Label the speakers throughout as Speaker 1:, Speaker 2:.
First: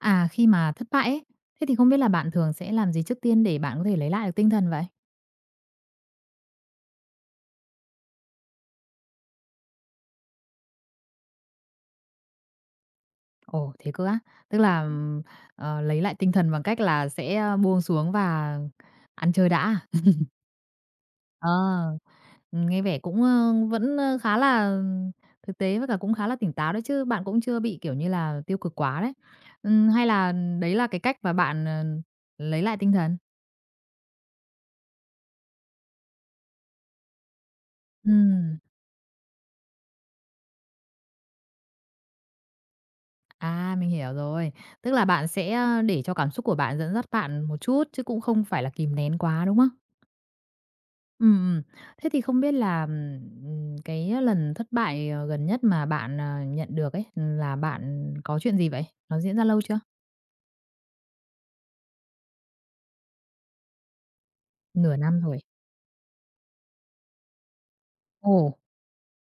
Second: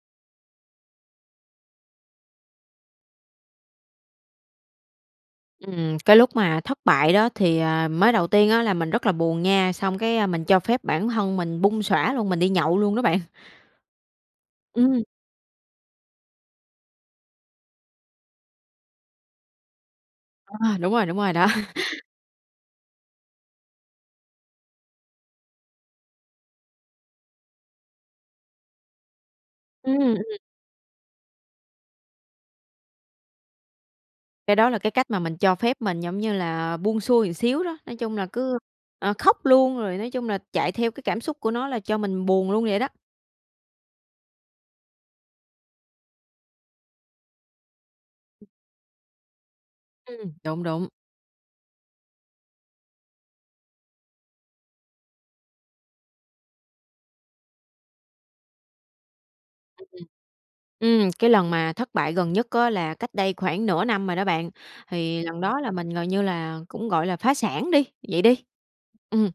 Speaker 1: À, khi mà thất bại ấy, thế thì không biết là bạn thường sẽ làm gì trước tiên để bạn có thể lấy lại được tinh thần vậy?
Speaker 2: Ừm, cái lúc mà thất bại đó thì, à, mới đầu tiên á, là mình rất là buồn nha, xong cái, a, mình cho phép bản thân mình bung xõa luôn, mình đi nhậu luôn đó bạn.
Speaker 1: Ồ! Thế cơ á? Tức là,
Speaker 2: Ừm.
Speaker 1: ừm, ờ, lấy lại tinh thần bằng cách là sẽ buông xuống và ăn chơi đã?
Speaker 2: À, đúng rồi, đúng rồi, đó.
Speaker 1: Ờ, nghe vẻ cũng, ơ, vẫn, ơ, khá là thực tế với cả cũng khá là tỉnh táo đó chứ, bạn cũng chưa bị, kiểu như là, tiêu cực quá đấy. Ừm,
Speaker 2: Ừm,
Speaker 1: hay là
Speaker 2: ừm.
Speaker 1: đấy là cái cách mà bạn, à, lấy lại tinh thần?
Speaker 2: Cái đó là cái cách mà mình cho phép mình giống như là buông xuôi xíu đó, nói chung là
Speaker 1: Ừm.
Speaker 2: cứ, ờ, khóc luôn, rồi nói chung là chạy theo cái cảm xúc của nó là cho mình buồn luôn vậy đó.
Speaker 1: À, mình hiểu rồi. Tức là bạn sẽ, à, để cho cảm xúc của bạn dẫn dắt bạn một chút chứ cũng không phải là kìm nén quá, đúng không?
Speaker 2: Ừm, đúng, đúng.
Speaker 1: Ừm, ừm. Thế thì không biết là, ừm, cái lần thất bại, ờ, gần nhất mà bạn, à, nhận được ấy, là bạn có chuyện gì vậy? Nó diễn ra lâu chưa?
Speaker 2: Ừm, ừm. Ừm, cái lần mà thất bại gần nhất á, là cách đây khoảng nửa năm rồi đó bạn.
Speaker 1: Nửa năm
Speaker 2: Thì
Speaker 1: rồi.
Speaker 2: lần đó là mình gần như là cũng, gọi là, phá sản đi, vậy đi.
Speaker 1: Ồ!
Speaker 2: Ừm.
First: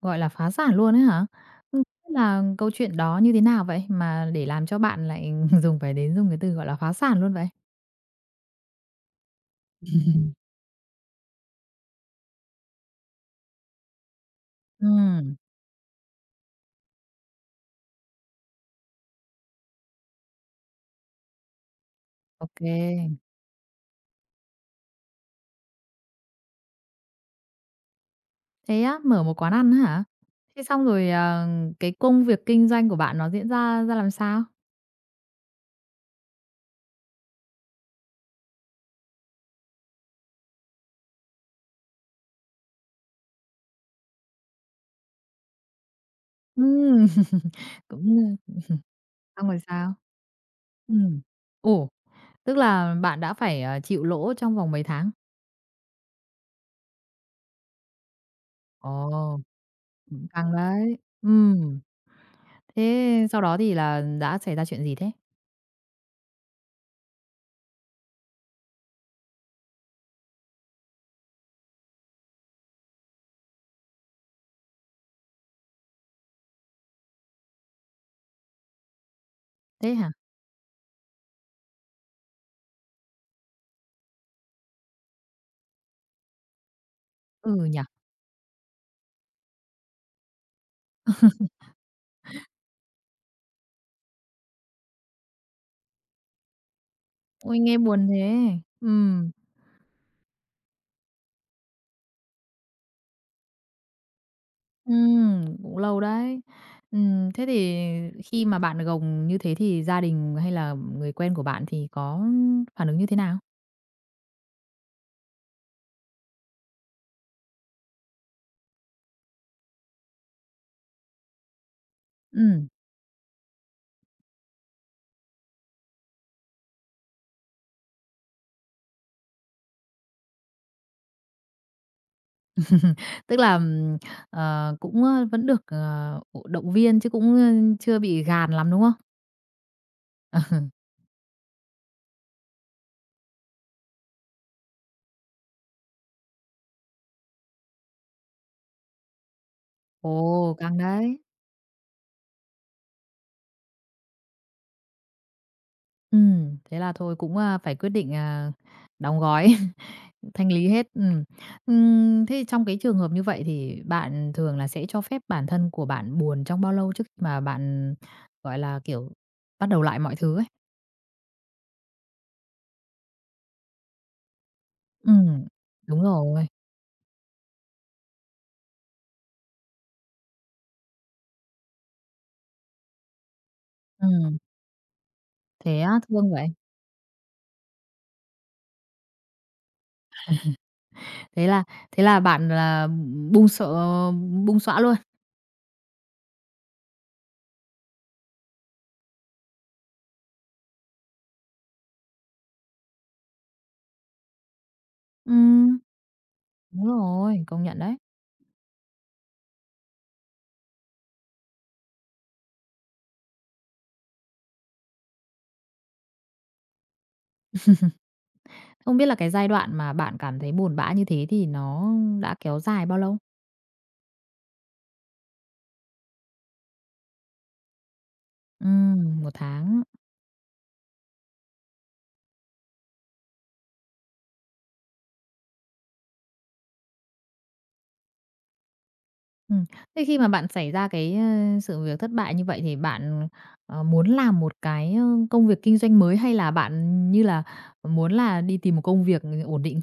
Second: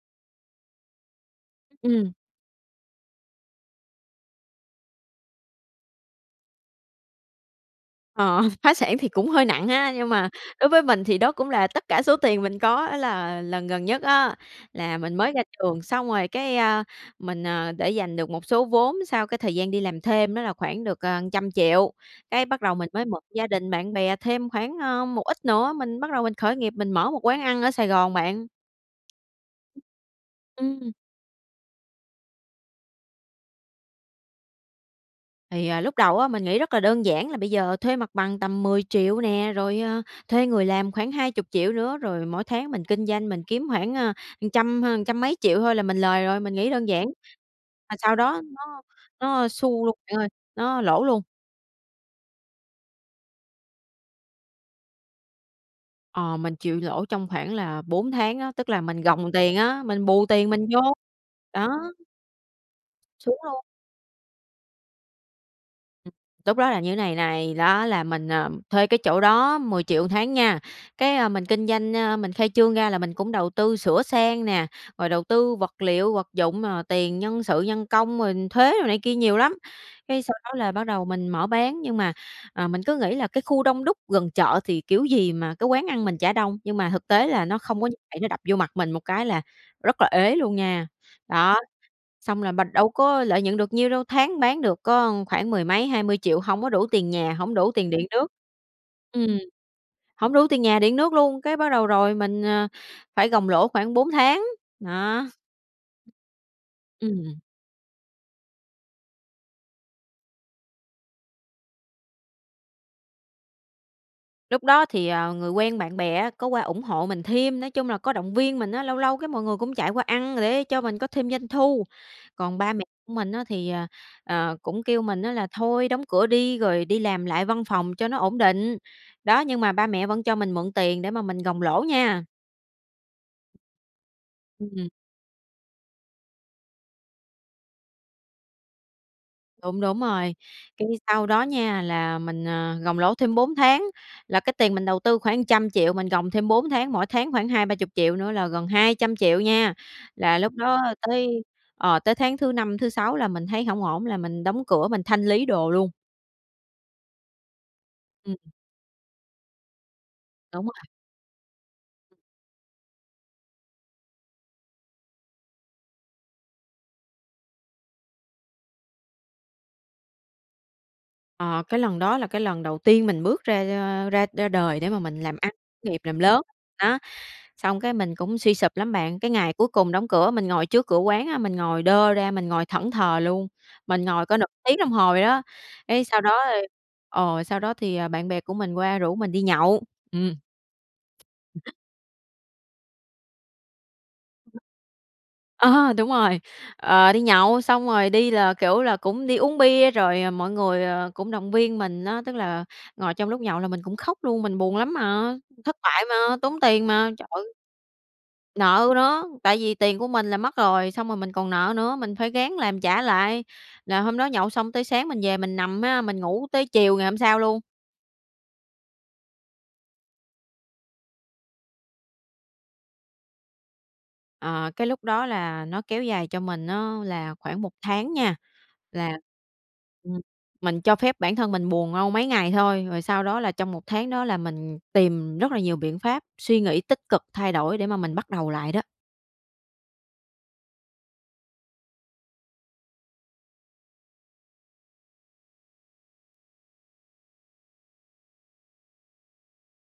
Speaker 1: Gọi là phá sản luôn ấy hả? Ng
Speaker 2: Ừm.
Speaker 1: là câu chuyện đó như thế nào vậy mà để làm cho bạn lại dùng phải đến dùng cái từ, gọi là, phá sản luôn vậy?
Speaker 2: Ờ, phá sản thì cũng hơi nặng ha, nhưng mà đối với mình thì đó cũng là tất cả số tiền mình có. Á là lần gần nhất á, là mình mới
Speaker 1: Ừm.
Speaker 2: ra trường, xong rồi cái, a, mình, ờ, để dành được một số vốn sau cái thời gian đi làm thêm đó là khoảng được, ờ, trăm triệu. Cái
Speaker 1: Ô
Speaker 2: bắt đầu mình mới
Speaker 1: kê.
Speaker 2: mượn gia đình, bạn bè thêm khoảng, ơ, một ít nữa, mình bắt đầu mình khởi nghiệp, mình mở một quán ăn ở Sài Gòn bạn.
Speaker 1: Thế á, mở một quán ăn á hả? Thế
Speaker 2: Ừm.
Speaker 1: xong rồi, ờ, cái công việc kinh doanh của bạn nó diễn ra ra làm sao?
Speaker 2: Thì, ờ, lúc đầu á, mình nghĩ rất là đơn giản là bây giờ thuê mặt bằng tầm 10.000.000 nè, rồi, ờ, thuê người làm khoảng 20.000.000 nữa, rồi mỗi tháng mình kinh doanh, mình kiếm khoảng, ờ, trăm hơn trăm mấy triệu thôi là mình lời rồi. Mình nghĩ đơn
Speaker 1: Ừm,
Speaker 2: giản, mà sau
Speaker 1: cũng,
Speaker 2: đó
Speaker 1: ơ
Speaker 2: nó
Speaker 1: xong
Speaker 2: nó
Speaker 1: rồi
Speaker 2: xu
Speaker 1: sao?
Speaker 2: luôn bạn ơi, nó lỗ
Speaker 1: Ừm.
Speaker 2: luôn.
Speaker 1: Ồ. Tức là bạn đã phải, ờ, chịu lỗ trong vòng mấy tháng?
Speaker 2: Ờ, mình chịu lỗ trong khoảng là 4 tháng á, tức là mình gồng
Speaker 1: Ồ.
Speaker 2: tiền á, mình bù
Speaker 1: Cũng
Speaker 2: tiền
Speaker 1: căng
Speaker 2: mình vô,
Speaker 1: đấy, ừm.
Speaker 2: đó.
Speaker 1: Thế
Speaker 2: Xuống
Speaker 1: sau đó
Speaker 2: luôn.
Speaker 1: thì là đã xảy ra chuyện gì thế?
Speaker 2: Lúc đó là như thế này này, đó là mình, à, thuê cái chỗ đó 10.000.000 một tháng nha, cái, a, mình kinh doanh, ơ, mình khai trương ra là mình cũng đầu tư sửa sang nè, rồi đầu tư vật liệu, vật dụng, ờ, tiền nhân sự nhân công rồi thuế đồ này kia nhiều lắm,
Speaker 1: Thế hả?
Speaker 2: cái sau đó là bắt đầu mình mở bán nhưng mà, à, mình cứ nghĩ là cái khu đông đúc gần chợ thì kiểu gì mà cái quán ăn mình chả đông, nhưng mà thực tế là
Speaker 1: Ừ
Speaker 2: nó
Speaker 1: nhỉ!
Speaker 2: không có vậy, nó đập vô mặt mình một cái là rất là ế luôn nha. Đó, xong là b đâu có lợi nhuận được nhiêu đâu, tháng bán được có khoảng mười mấy, 20.000.000, hông có đủ tiền nhà, hổng
Speaker 1: Ôi,
Speaker 2: đủ
Speaker 1: nghe
Speaker 2: tiền
Speaker 1: buồn
Speaker 2: điện nước,
Speaker 1: thế!
Speaker 2: ừm
Speaker 1: Ừm.
Speaker 2: hổng đủ tiền nhà, điện nước luôn, cái bắt đầu rồi mình, à, phải gồng lỗ khoảng 4 tháng, đó.
Speaker 1: Ừm, cũng lâu đấy.
Speaker 2: Ừm.
Speaker 1: Ừm, thế thì khi mà bạn gồng như thế thì gia đình hay là người quen của bạn thì có phản ứng như thế nào?
Speaker 2: Lúc đó thì, ờ, người quen bạn bè á có qua ủng hộ mình thêm, nói chung là có động viên mình á, lâu lâu cái mọi người cũng chạy qua ăn để cho mình có thêm doanh thu, còn
Speaker 1: Ừm.
Speaker 2: ba mẹ mình á thì, ờ, ờ, cũng kêu mình á là thôi, đóng cửa đi rồi đi làm lại văn phòng cho nó ổn định, đó, nhưng mà ba mẹ vẫn cho mình mượn tiền để mà mình gồng lỗ nha.
Speaker 1: Tức là, ừm, ờ,
Speaker 2: Ừm.
Speaker 1: cũng, ơ, vẫn được, ờ, ờ, động viên chứ cũng, ơ, chưa bị gàn lắm, đúng không?
Speaker 2: Đúng, đúng rồi,
Speaker 1: Ờ.
Speaker 2: cái sau đó nha là mình, à, gồng lỗ thêm 4 tháng, là cái tiền mình đầu tư khoảng trăm triệu, mình gồng thêm 4 tháng, mỗi tháng khoảng 20.000.000, 30.000.000 nữa là gần 200.000.000 nha. Là lúc
Speaker 1: Ồ! Căng
Speaker 2: đó
Speaker 1: đấy.
Speaker 2: tới, ờ, tới tháng thứ 5, thứ 6 là mình thấy hổng ổn là mình đóng cửa, mình thanh lý đồ luôn.
Speaker 1: Ừm, thế là thôi cũng, a, phải quyết định,
Speaker 2: Ừm.
Speaker 1: à, đóng gói, thanh
Speaker 2: Đúng
Speaker 1: lý
Speaker 2: rồi.
Speaker 1: hết, ừm. Ừm, thế thì trong cái trường hợp như vậy thì bạn thường là sẽ cho phép bản thân của bạn buồn trong bao lâu trước mà bạn, gọi là, kiểu, bắt đầu lại mọi thứ ấy?
Speaker 2: À, cái lần đó là cái lần đầu tiên mình bước ra, ơ, ra ra đời để mà mình làm
Speaker 1: Ừm,
Speaker 2: ăn, khởi nghiệp,
Speaker 1: đúng
Speaker 2: làm lớn.
Speaker 1: rồi.
Speaker 2: Đó, xong cái mình cũng suy sụp lắm bạn. Cái ngày cuối cùng đóng cửa, mình ngồi trước cửa quán á, mình ngồi đơ ra, mình ngồi thẫn thờ luôn, mình ngồi cỡ
Speaker 1: Ừm.
Speaker 2: nữa tiếng đồng hồ vậy đó.
Speaker 1: Thế á,
Speaker 2: Cái sau
Speaker 1: thương
Speaker 2: đó,
Speaker 1: vậy.
Speaker 2: ơ ờ, sau đó thì, à, bạn bè của mình qua rủ mình đi nhậu. Ừm.
Speaker 1: Thế là thế là bạn là bung xờ bung xõa luôn.
Speaker 2: Ờ, đúng rồi, ờ, đi nhậu xong rồi đi là, kiểu, là cũng đi uống bia, rồi, à, mọi người, ờ, cũng động viên mình á, tức là ngồi trong lúc nhậu là mình cũng khóc luôn, mình buồn lắm mà, thất
Speaker 1: Ừm.
Speaker 2: bại mà, tốn tiền
Speaker 1: Đúng
Speaker 2: mà. Trời!
Speaker 1: rồi, công nhận đấy.
Speaker 2: Nợ nữa, tại vì tiền của mình là mất rồi, xong rồi mình còn nợ nữa, mình phải ráng làm trả lại. Là hôm đó nhậu xong tới sáng mình về mình nằm ha, mình ngủ tới chiều ngày hôm sau luôn.
Speaker 1: Không biết là cái giai đoạn mà bạn cảm thấy buồn bã như thế thì nó đã kéo dài bao lâu?
Speaker 2: Ờ, cái lúc đó là nó kéo dài cho mình á là khoảng 1 tháng nha. Là
Speaker 1: Ừm, 1 tháng.
Speaker 2: ừm, mình cho phép bản thân mình buồn đâu mấy ngày thôi, rồi sau đó là trong 1 tháng đó là mình tìm rất là nhiều biện pháp, suy nghĩ tích cực, thay đổi để mà mình bắt đầu lại đó.
Speaker 1: Ừm. Thế khi mà bạn xảy ra cái, ơ, sự việc thất bại như vậy thì bạn, ừm, ờ, muốn làm một cái, ơ, công việc kinh doanh mới, hay là bạn như là muốn là đi tìm một công việc ổn định?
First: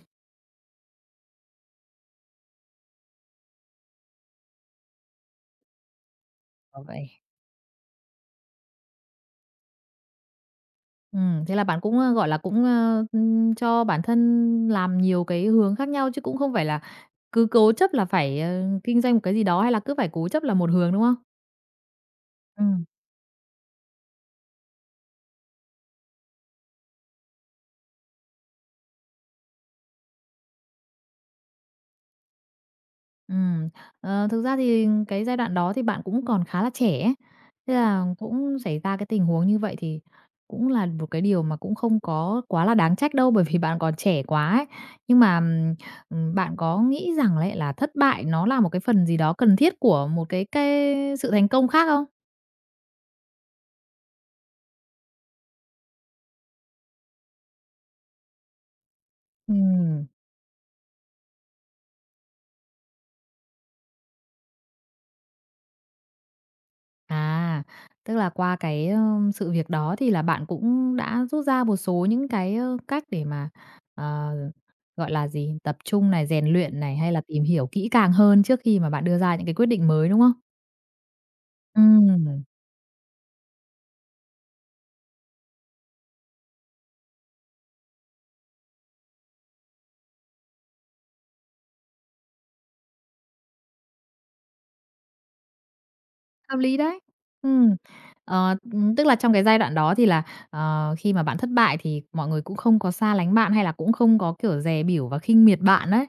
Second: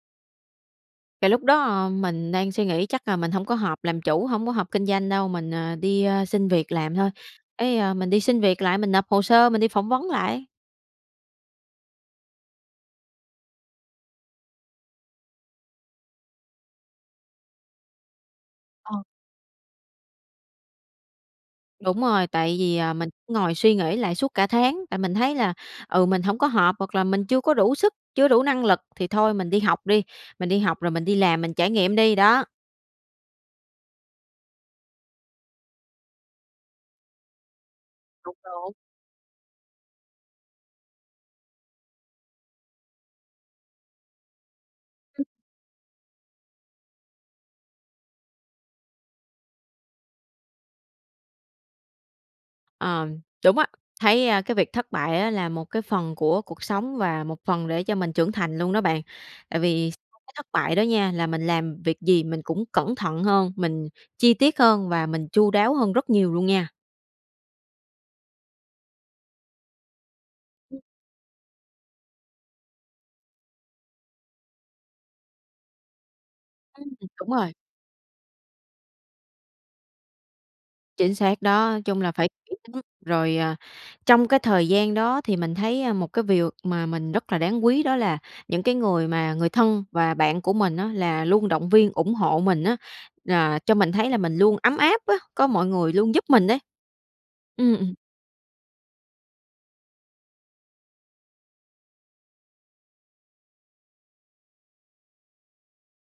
Speaker 2: Cái lúc đó mình đang suy nghĩ chắc là mình hổng có hợp làm chủ, hổng có hợp kinh doanh đâu, mình, ờ, đi, a, xin việc
Speaker 1: Ờ,
Speaker 2: làm thôi.
Speaker 1: vậy
Speaker 2: Cái, ờ, mình đi xin việc lại mình nộp hồ sơ, mình đi phỏng vấn lại.
Speaker 1: Ừm, thế là bạn cũng, ơ, gọi là, cũng, ơ, ừm, cho bản thân làm nhiều cái hướng khác nhau, chứ cũng không phải là cứ cố chấp là phải, ờ, kinh
Speaker 2: Ờ.
Speaker 1: doanh một cái gì đó, hay là cứ phải cố chấp làm một hướng, đúng không?
Speaker 2: Đúng rồi, tại vì,
Speaker 1: Ừm.
Speaker 2: à, mình ngồi suy nghĩ lại suốt cả tháng, tại mình thấy là, ừ, mình hổng có hợp, hoặc là mình chưa có đủ sức, chưa đủ năng lực thì thôi mình đi học đi, mình đi học rồi mình đi làm, mình trải nghiệm đi, đó.
Speaker 1: Ừm, ờ, thực ra thì cái giai đoạn đó thì bạn cũng còn khá là trẻ ấy. Thế là
Speaker 2: Đúng,
Speaker 1: cũng
Speaker 2: đúng.
Speaker 1: xảy ra cái tình huống như vậy thì cũng là một cái điều mà cũng không có quá là đáng trách đâu, bởi vì bạn còn trẻ quá ấy. Nhưng
Speaker 2: Ừm.
Speaker 1: mà, ừm, bạn có nghĩ rằng lấy là thất bại nó là một cái phần gì đó cần thiết của một cái cái sự thành công khác không?
Speaker 2: Ờ, đúng á, thấy, ơ, cái việc thất bại á, là một cái phần của cuộc sống và một phần để cho mình trưởng thành luôn đó bạn. Tại vì
Speaker 1: Ừm.
Speaker 2: sau cái thất bại đó nha, là mình làm việc gì mình cũng cẩn thận hơn, mình chi tiết hơn và mình chu đáo hơn rất nhiều luôn nha.
Speaker 1: À, tức là qua cái, ơ, sự việc đó thì là bạn
Speaker 2: Ừm.
Speaker 1: cũng đã rút ra một số những cái, ờ, cách để mà, ờ gọi là gì? Tập trung này, rèn luyện
Speaker 2: Ừm,
Speaker 1: này, hay là
Speaker 2: đúng
Speaker 1: tìm
Speaker 2: rồi.
Speaker 1: hiểu kỹ càng hơn trước khi mà bạn đưa ra những cái quyết định mới, đúng không?
Speaker 2: Chính xác đó, chung là phải
Speaker 1: Ừm.
Speaker 2: kỹ tính. Rồi, ờ, trong cái thời gian đó thì mình thấy, ờ, một cái điều mà mình rất là đáng quý, đó là những cái người mà người thân và bạn của mình á, là luôn động viên ủng hộ mình á, là cho mình thấy là mình luôn ấm áp á, có mọi người luôn giúp mình
Speaker 1: Hợp
Speaker 2: ấy.
Speaker 1: lý đấy! Ừm,
Speaker 2: Ừm, ừm.
Speaker 1: ờ, ừm, tức là trong cái giai đoạn đó thì là, ờ, khi mà bạn thất bại thì mọi người cũng không có xa lánh bạn, hay là cũng không có kiểu dè bỉu và khinh miệt bạn ấy.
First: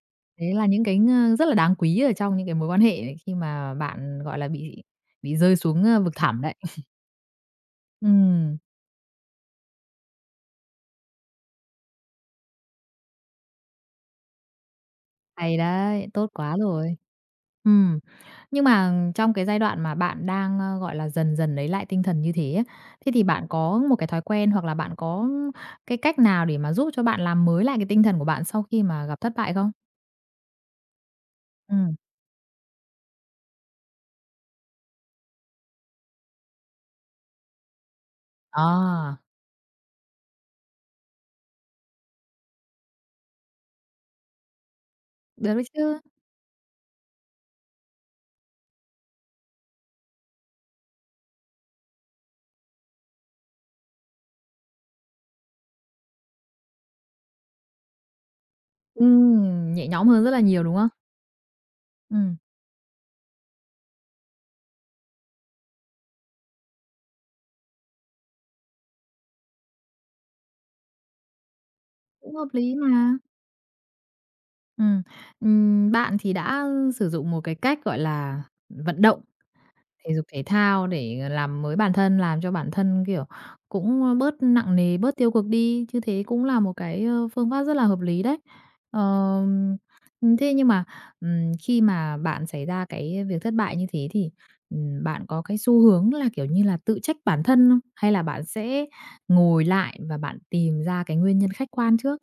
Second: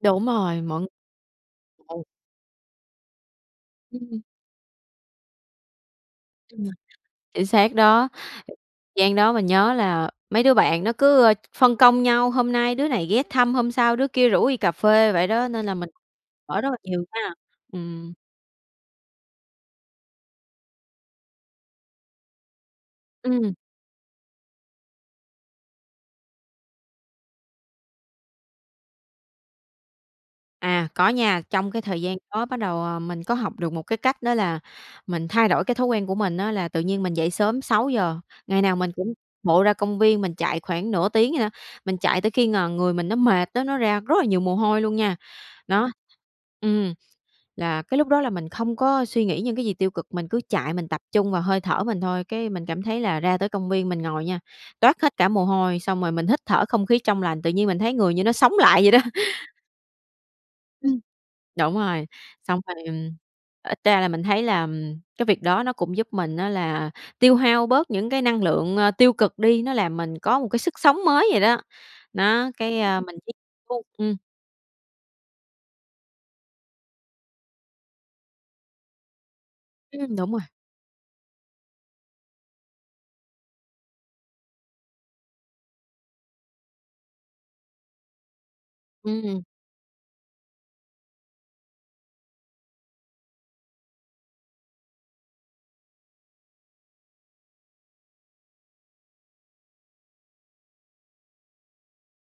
Speaker 2: Đúng
Speaker 1: Đấy
Speaker 2: rồi,
Speaker 1: là những
Speaker 2: mọi
Speaker 1: cái ng rất là đáng quý
Speaker 2: ừ.
Speaker 1: ở trong những cái mối quan hệ ấy khi mà bạn,
Speaker 2: Ừm.
Speaker 1: gọi là, bị bị rơi xuống, ơ, vực thẳm đấy.
Speaker 2: Ừm, chính xác đó,
Speaker 1: Ừm.
Speaker 2: gian đó mình nhớ là mấy đứa bạn nó cứ, ơ, ph phân công nhau, hôm nay đứa này ghé thăm, hôm sau đứa kia rủ đi cà phê vậy đó,
Speaker 1: Hay
Speaker 2: nên là mình
Speaker 1: đấy, tốt quá
Speaker 2: ở rất là
Speaker 1: rồi!
Speaker 2: nhiều ha.
Speaker 1: Ừm.
Speaker 2: Ừm.
Speaker 1: Nhưng mà trong cái giai đoạn mà bạn đang, ơ, gọi là, dần dần lấy lại tinh thần như thế á, thế thì bạn
Speaker 2: Ừm.
Speaker 1: có một cái thói quen hoặc là bạn có cái cách nào để mà giúp cho bạn làm mới lại cái tinh thần của bạn sau khi mà gặp thất bại không?
Speaker 2: À, có nha, trong cái
Speaker 1: Ừm.
Speaker 2: thời gian đó bắt đầu, ờ, mình có học được một cái cách đó là mình thay đổi cái thói quen của mình á. Là tự nhiên mình dậy sớm 6:00, ngày nào mình cũng
Speaker 1: À!
Speaker 2: bộ ra công viên, mình chạy khoảng nửa tiếng vậy đó. Mình chạy tới khi ng người mình nó mệt á, nó ra rất là nhiều mồ hôi luôn nha.
Speaker 1: Được đấy
Speaker 2: Đó,
Speaker 1: chứ!
Speaker 2: ừm, là cái lúc đó là mình không có suy nghĩ những cái gì tiêu cực, mình cứ chạy mình tập trung vào hơi thở mình thôi. Cái mình cảm thấy là ra tới công viên, mình ngồi nha, toát hết cả mồ hôi, xong rồi mình hít thở không khí trong lành, tự nhiên mình thấy người như nó sống lại vậy đó.
Speaker 1: Ừm, nhẹ nhõm hơn rất là nhiều, đúng không?
Speaker 2: Ừm, đúng rồi.
Speaker 1: Ừm.
Speaker 2: Xong thì ít ra là mình thấy là cái việc đó nó cũng giúp mình á là tiêu hao bớt những cái năng lượng, ờ, tiêu cực đi. Nó làm mình có một cái sức sống mới vậy đó.
Speaker 1: Cũng hợp
Speaker 2: Đó,
Speaker 1: lý
Speaker 2: cái, ơ,
Speaker 1: mà.
Speaker 2: mình tiếp thu ừm.
Speaker 1: Ừm, ừm, bạn thì đã sử dụng một cái cách gọi là vận động thể
Speaker 2: Ừm,
Speaker 1: dục
Speaker 2: đúng rồi.
Speaker 1: thể thao để làm mới bản thân, làm cho bản thân, kiểu, cũng bớt nặng nề, bớt tiêu cực đi, như thế cũng là một cái, ờ, phương pháp rất là hợp lý đấy. Ờ,
Speaker 2: Ừm.
Speaker 1: thế nhưng mà, ừm, khi mà bạn xảy ra cái việc thất bại như thế thì, ừm, bạn có cái xu hướng là, kiểu như là, tự trách bản thân không? Hay là bạn sẽ ngồi lại và bạn tìm ra cái nguyên nhân khách quan trước?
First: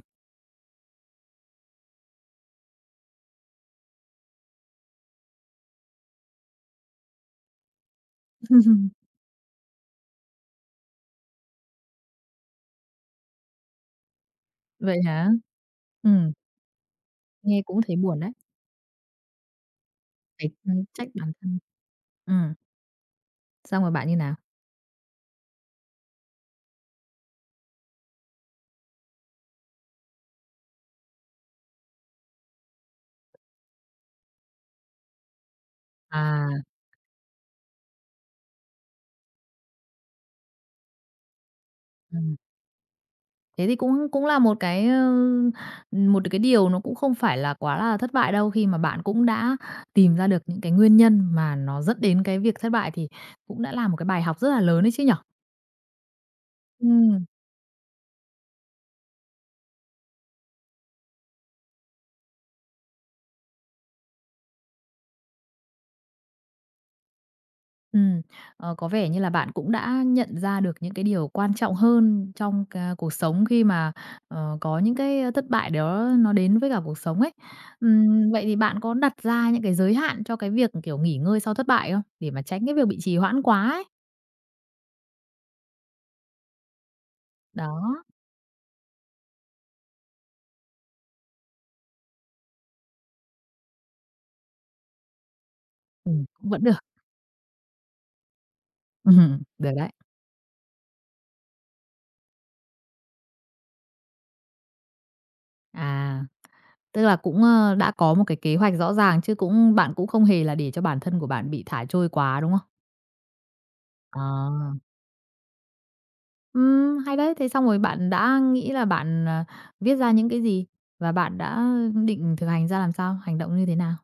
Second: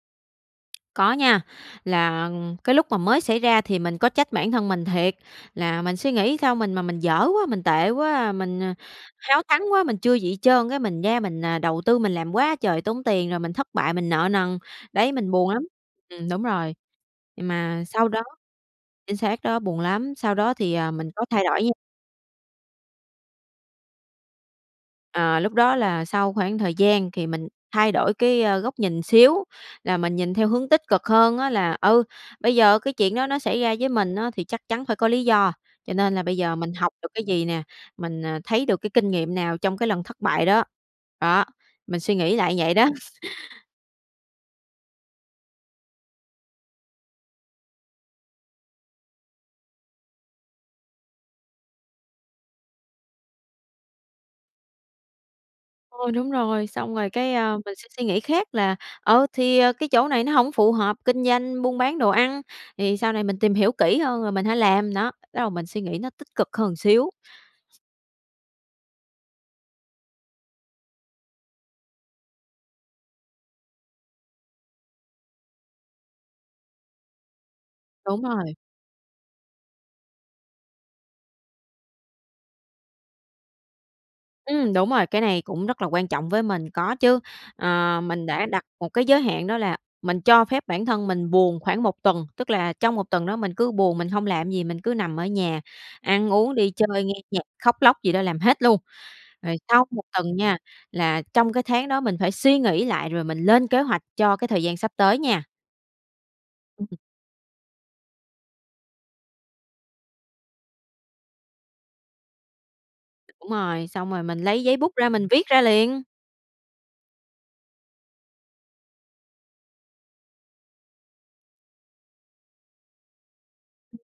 Speaker 2: Có nha, là cái lúc mà mới xảy ra thì mình có trách bản thân mình thiệt, là mình suy nghĩ sao mình mà mình dở quá, mình tệ quá, mình háo thắng quá, mình chưa gì trơn cái mình ra mình đầu tư mình làm quá trời tốn tiền rồi mình thất bại, mình nợ nần.
Speaker 1: Vậy
Speaker 2: Đấy,
Speaker 1: hả?
Speaker 2: mình buồn lắm. Ừm,
Speaker 1: Ừm.
Speaker 2: đúng rồi.
Speaker 1: Nghe cũng
Speaker 2: Mà
Speaker 1: thấy
Speaker 2: sau
Speaker 1: buồn
Speaker 2: đó
Speaker 1: đấy.
Speaker 2: chính xác đó, buồn lắm, sau
Speaker 1: Phải,
Speaker 2: đó thì,
Speaker 1: ưm,
Speaker 2: ờ,
Speaker 1: trách
Speaker 2: mình có
Speaker 1: bản
Speaker 2: thay
Speaker 1: thân.
Speaker 2: đổi nha.
Speaker 1: Ừm. Xong rồi bạn như nào?
Speaker 2: Ờ, lúc đó là sau khoảng thời gian thì mình thay đổi cái, ơ, góc nhìn xíu là mình nhìn theo hướng tích cực hơn á là, ừ, bây giờ cái chuyện đó nó xảy ra với mình á, thì chắc chắn phải có lý do, cho nên là bây giờ
Speaker 1: À.
Speaker 2: mình học được cái gì nè, mình, à, thấy được cái kinh nghiệm nào trong cái lần thất bại đó. Đó, mình suy
Speaker 1: Ừm.
Speaker 2: nghĩ lại vậy đó.
Speaker 1: Thế thì cũng cũng là một cái, ờ, một cái điều nó cũng không phải là quá là thất bại đâu khi mà bạn cũng đã tìm ra được những cái nguyên nhân mà nó dẫn đến cái việc thất bại, thì cũng đã là một cái bài học rất là lớn ấy chứ nhỉ?
Speaker 2: Thôi đúng rồi, xong rồi
Speaker 1: Ừm.
Speaker 2: cái, ờ, mình sẽ suy nghĩ khác là, ờ, thì, ờ, cái chỗ này nó hổng phù hợp kinh doanh, buôn bán đồ ăn thì sau này mình tìm hiểu kỹ hơn rồi mình hãy làm nó, bắt đầu mình suy nghĩ nó tích cực hơn xíu.
Speaker 1: Ừm, ờ, có vẻ như là bạn cũng đã nhận ra được những cái điều quan trọng hơn trong ca cuộc sống khi mà, ờ, có những cái. ơ. thất bại đó nó đến với cả cuộc sống ấy.
Speaker 2: Đúng
Speaker 1: Ừm, vậy
Speaker 2: rồi.
Speaker 1: thì bạn có đặt ra những cái giới hạn cho cái việc, kiểu, nghỉ ngơi sau thất bại không? Để mà tránh cái việc bị trì hoãn quá ấy.
Speaker 2: Ừm, đúng rồi, cái này cũng rất là quan trọng với mình, có chứ. Ờ,
Speaker 1: Đó.
Speaker 2: mình đã đặt một cái giới hạn đó là mình cho phép bản thân mình buồn khoảng 1 tuần, tức là trong 1 tuần đó mình cứ buồn, mình hông làm gì, mình cứ nằm ở nhà
Speaker 1: Ừm,
Speaker 2: ăn uống,
Speaker 1: vẫn
Speaker 2: đi
Speaker 1: được.
Speaker 2: chơi, nghe nhạc, khóc lóc gì đó làm hết luôn,
Speaker 1: Ừm,
Speaker 2: rồi
Speaker 1: được
Speaker 2: sau
Speaker 1: đấy.
Speaker 2: 1 tuần nha, là trong cái tháng đó mình phải suy nghĩ lại rồi mình lên kế hoạch cho cái thời gian sắp tới nha.
Speaker 1: À!
Speaker 2: Ừm.
Speaker 1: Tức là cũng, ơ, đã có một cái kế hoạch rõ ràng chứ cũng bạn cũng không hề là để cho bản thân của bạn bị thả trôi quá, đúng không?
Speaker 2: Đúng rồi, xong
Speaker 1: Ờ.
Speaker 2: rồi mình lấy giấy bút ra mình viết ra liền.
Speaker 1: Ừm, hay đấy! Thế xong rồi bạn đã nghĩ là bạn, ờ, viết ra những cái gì? Và bạn đã định thực hành ra làm sao? Hành động như thế nào?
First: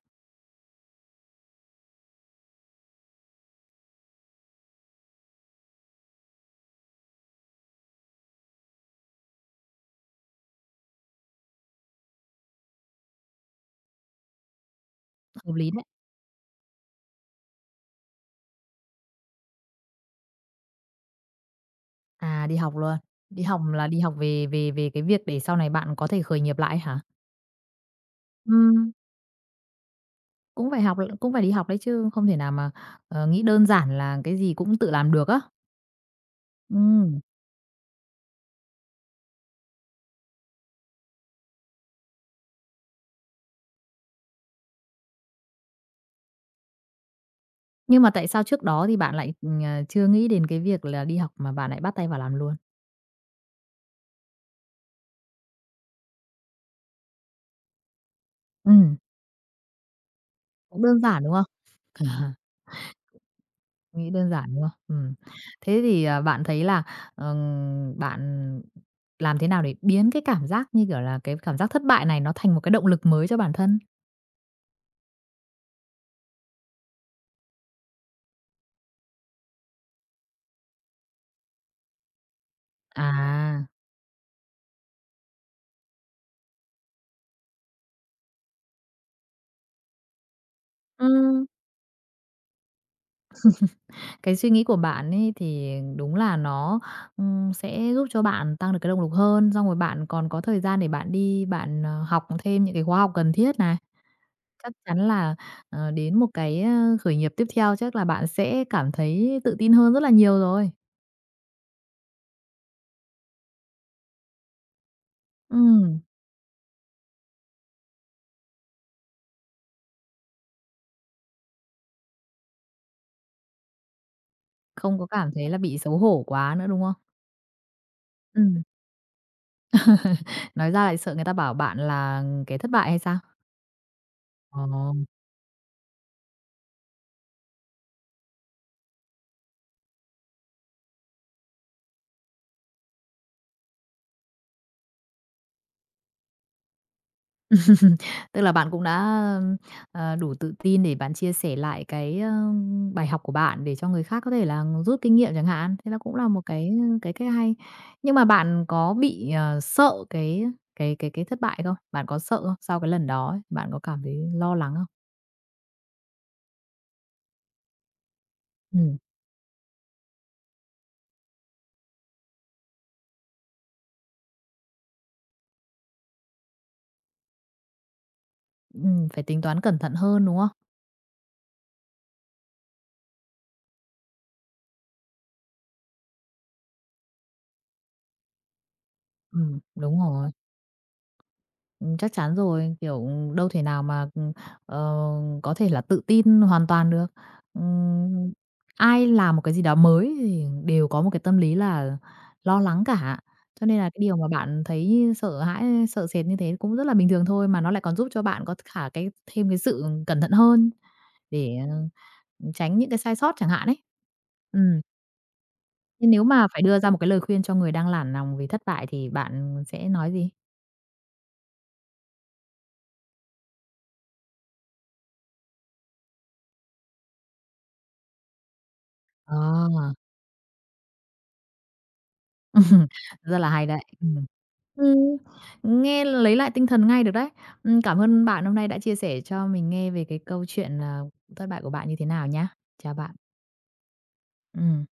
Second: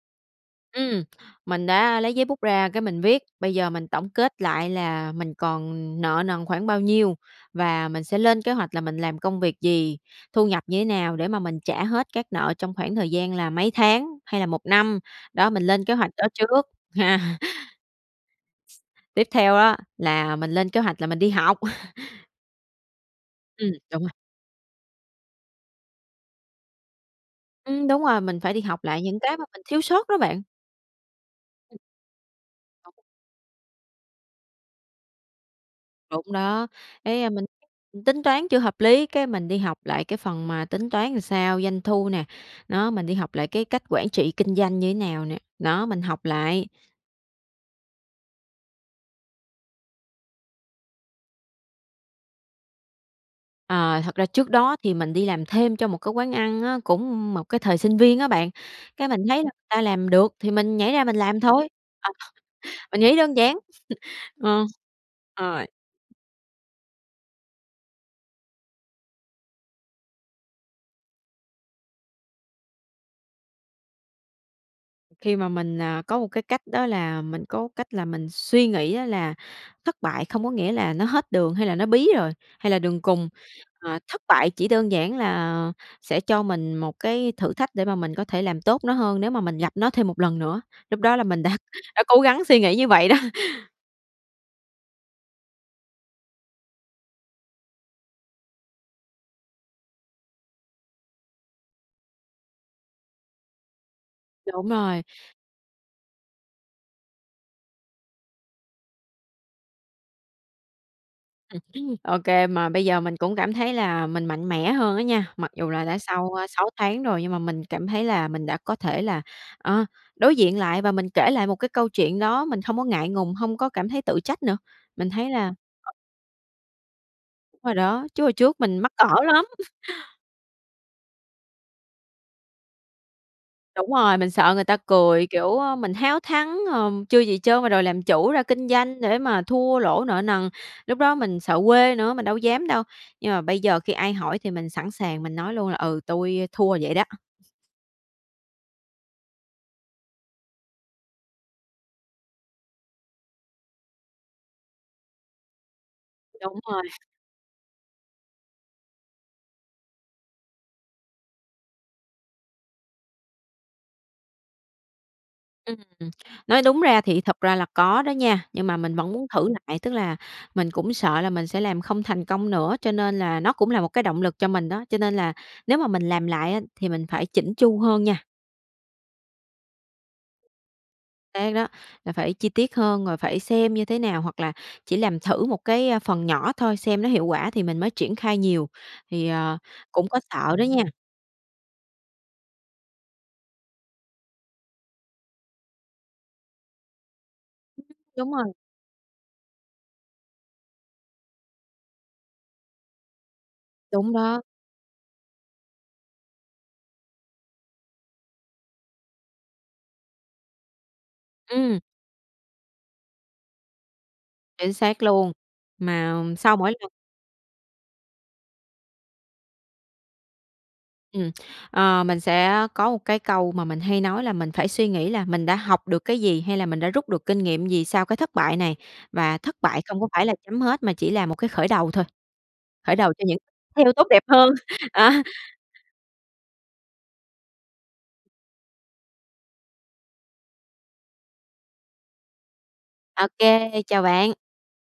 Speaker 2: Ừm, mình đã lấy giấy bút ra cái mình viết, bây giờ mình tổng kết lại là mình còn nợ nần khoảng bao nhiêu và mình sẽ lên kế hoạch là mình làm công việc gì, thu nhập như thế nào để mà mình trả hết các nợ trong khoảng thời gian là mấy tháng hay là 1 năm. Đó,
Speaker 1: Hợp
Speaker 2: mình
Speaker 1: lý đấy.
Speaker 2: lên kế hoạch đó trước ha. Tiếp theo á là mình lên kế hoạch là mình đi học.
Speaker 1: À, đi học luôn. Đi học
Speaker 2: Ừm,
Speaker 1: là đi
Speaker 2: đúng rồi.
Speaker 1: học về về về cái việc để sau này bạn có thể khởi nghiệp lại á hả?
Speaker 2: Ừm, đúng rồi, mình phải đi học
Speaker 1: Ừm.
Speaker 2: lại những cái mà mình thiếu sót đó bạn.
Speaker 1: Cũng phải học rồi cũng phải đi học đấy chứ, không thể nào mà, ờ, nghĩ đơn giản là cái gì cũng tự làm được á.
Speaker 2: Đúng đó,
Speaker 1: Ừm.
Speaker 2: thấy, a, mình tính toán chưa hợp lý, cái mình đi học lại cái phần mà tính toán làm sao, doanh thu nè, đó, mình đi học lại cái cách quản trị kinh doanh như thế nào nè, đó, mình học lại.
Speaker 1: Nhưng mà tại sao trước đó thì bạn lại, ờ, chưa nghĩ đến cái việc là đi học mà bạn lại bắt tay vào làm luôn?
Speaker 2: Ờ, thật ra trước đó thì mình đi làm thêm cho một cái quán ăn á, cũng một cái thời sinh viên á bạn,
Speaker 1: Ừm.
Speaker 2: cái mình thấy là người ta làm được thì mình
Speaker 1: Cũng
Speaker 2: nhảy
Speaker 1: đơn
Speaker 2: ra mình
Speaker 1: giản, đúng
Speaker 2: làm
Speaker 1: không?
Speaker 2: thôi. À, mình nghĩ đơn giản.
Speaker 1: Nghĩ đơn giản, đúng không?
Speaker 2: Ờ,
Speaker 1: Ừm.
Speaker 2: rồi.
Speaker 1: Thế thì, à, bạn thấy là, ừm, bạn làm thế nào để biến cái cảm giác như, kiểu, là cái cảm giác thất bại này nó thành một cái động lực mới cho bản thân?
Speaker 2: Khi mà mình, à, có một cái cách đó là mình có cách là mình suy nghĩ á là thất bại không có nghĩa là nó hết đường hay là nó bí rồi, hay là đường cùng,
Speaker 1: À!
Speaker 2: à, thất bại chỉ đơn giản là sẽ cho mình một cái thử thách để mà mình có thể làm tốt nó hơn nếu mà mình gặp nó thêm 1 lần nữa, lúc đó là mình
Speaker 1: Ừm.
Speaker 2: đã đã cố gắng suy nghĩ như vậy đó.
Speaker 1: Cái suy nghĩ của bạn ấy thì đúng là nó, ừm, sẽ giúp cho bạn tăng được cái động lực hơn, xong rồi bạn còn có thời gian để bạn đi bạn, ờ, học thêm những cái khóa học cần thiết này.
Speaker 2: Đúng
Speaker 1: Chắc
Speaker 2: rồi.
Speaker 1: chắn là, ờ, đến một cái khởi nghiệp tiếp theo chắc là bạn sẽ cảm thấy tự tin hơn rất là nhiều rồi.
Speaker 2: Ừm hưm. OK, mà bây giờ mình cũng cảm thấy là mình mạnh mẽ hơn á nha. Mặc dù là đã
Speaker 1: Ừm.
Speaker 2: sau, a, 6 tháng rồi, nhưng mà mình cảm thấy là mình đã có thể là, ờ, đối diện lại và mình kể lại một cái câu chuyện đó mình không có ngại ngùng, hông có cảm thấy tự trách nữa.
Speaker 1: Không có
Speaker 2: Mình thấy
Speaker 1: cảm thấy
Speaker 2: là
Speaker 1: là bị xấu hổ quá nữa, đúng không?
Speaker 2: Đúng rồi đó, chứ hồi trước
Speaker 1: Ừm.
Speaker 2: mình mắc cỡ lắm!
Speaker 1: Nói ra lại sợ người ta bảo bạn là kẻ thất bại hay sao?
Speaker 2: Đúng rồi, mình sợ
Speaker 1: Ờ.
Speaker 2: người ta cười, kiểu, ơ, mình háo thắng, ờ, chưa gì trơn mà đòi làm chủ ra kinh doanh để mà thua lỗ nợ nần. Lúc đó mình sợ quê nữa, mình đâu có dám đâu. Nhưng mà bây giờ khi ai hỏi thì mình sẵn sàng mình nói luôn là "Ừ, tui thua vậy đó."
Speaker 1: Tức là bạn cũng đã, ơ, ờ, đủ tự tin để bạn chia sẻ lại cái, a, bài học của bạn để cho người khác có thể là rút kinh nghiệm chẳng hạn. Thế là cũng là một
Speaker 2: Đúng
Speaker 1: cái, ơ,
Speaker 2: rồi.
Speaker 1: cái cách hay. Nhưng mà bạn có bị, ờ, sợ cái cái cái cái thất bại không? Bạn có sợ không? Sau cái lần đó ấy, bạn có cảm thấy lo lắng không?
Speaker 2: Ừm, ừm. Nói đúng ra thì thật ra là có đó nha, nhưng mà mình
Speaker 1: Ừm.
Speaker 2: vẫn muốn thử lại. Tức là mình cũng sợ là mình sẽ làm không thành công nữa, cho nên là nó cũng là một cái động lực cho mình đó. Cho nên là nếu mà mình làm lại á thì mình phải chỉn chu hơn nha.
Speaker 1: Ừm, phải tính toán cẩn thận hơn, đúng không?
Speaker 2: Xác đó, là phải chi tiết hơn, rồi phải xem như thế nào, hoặc là chỉ làm thử một cái, a, phần nhỏ thôi, xem nó hiệu quả thì mình mới triển khai nhiều. Thì, ờ,
Speaker 1: Ừm, đúng
Speaker 2: cũng có
Speaker 1: rồi.
Speaker 2: sợ đó nha!
Speaker 1: Ừm, chắc chắn rồi, kiểu, đâu thể nào mà, ừm, ờ, có thể là tự tin hoàn toàn được. Ừm,
Speaker 2: Đúng rồi.
Speaker 1: ai làm một cái gì đó mới thì đều có một cái tâm lý là lo lắng cả, cho nên là cái
Speaker 2: Đúng
Speaker 1: điều mà
Speaker 2: đó.
Speaker 1: bạn thấy sợ hãi, ơ, sợ sệt như thế cũng rất là bình thường thôi, mà nó lại còn giúp cho bạn có t khả cái thêm cái sự cẩn thận hơn để, ờ,
Speaker 2: Ừm.
Speaker 1: ừm, tránh những cái sai sót chẳng hạn ấy.
Speaker 2: Chính
Speaker 1: Ừm.
Speaker 2: xác luôn.
Speaker 1: Nhưng
Speaker 2: Mà,
Speaker 1: nếu
Speaker 2: ừm,
Speaker 1: mà
Speaker 2: sau
Speaker 1: phải
Speaker 2: mỗi
Speaker 1: đưa ra
Speaker 2: lần
Speaker 1: một cái lời khuyên cho người đang nản nòng vì thất bại thì bạn sẽ nói gì?
Speaker 2: Ừm. Ờ, mình sẽ có một cái câu mà mình hay nói là mình phải suy nghĩ là mình đã học được cái gì, hay là mình đã rút được kinh nghiệm gì sau cái thất bại này. Và thất bại
Speaker 1: À!
Speaker 2: không có phải là chấm hết, mà chỉ là một cái khởi đầu thôi, khởi đầu cho
Speaker 1: Rất
Speaker 2: những
Speaker 1: là hay đấy,
Speaker 2: điều tốt đẹp
Speaker 1: ừm.
Speaker 2: hơn.
Speaker 1: Ừm,
Speaker 2: À.
Speaker 1: nghe lấy lại tinh thần ngay được đấy! Ưm, cảm ơn bạn hôm nay đã chia sẻ cho mình nghe về cái câu chuyện, à, thất bại của bạn như thế nào nhá, chào bạn.
Speaker 2: Ô kê, chào bạn.
Speaker 1: Ừm.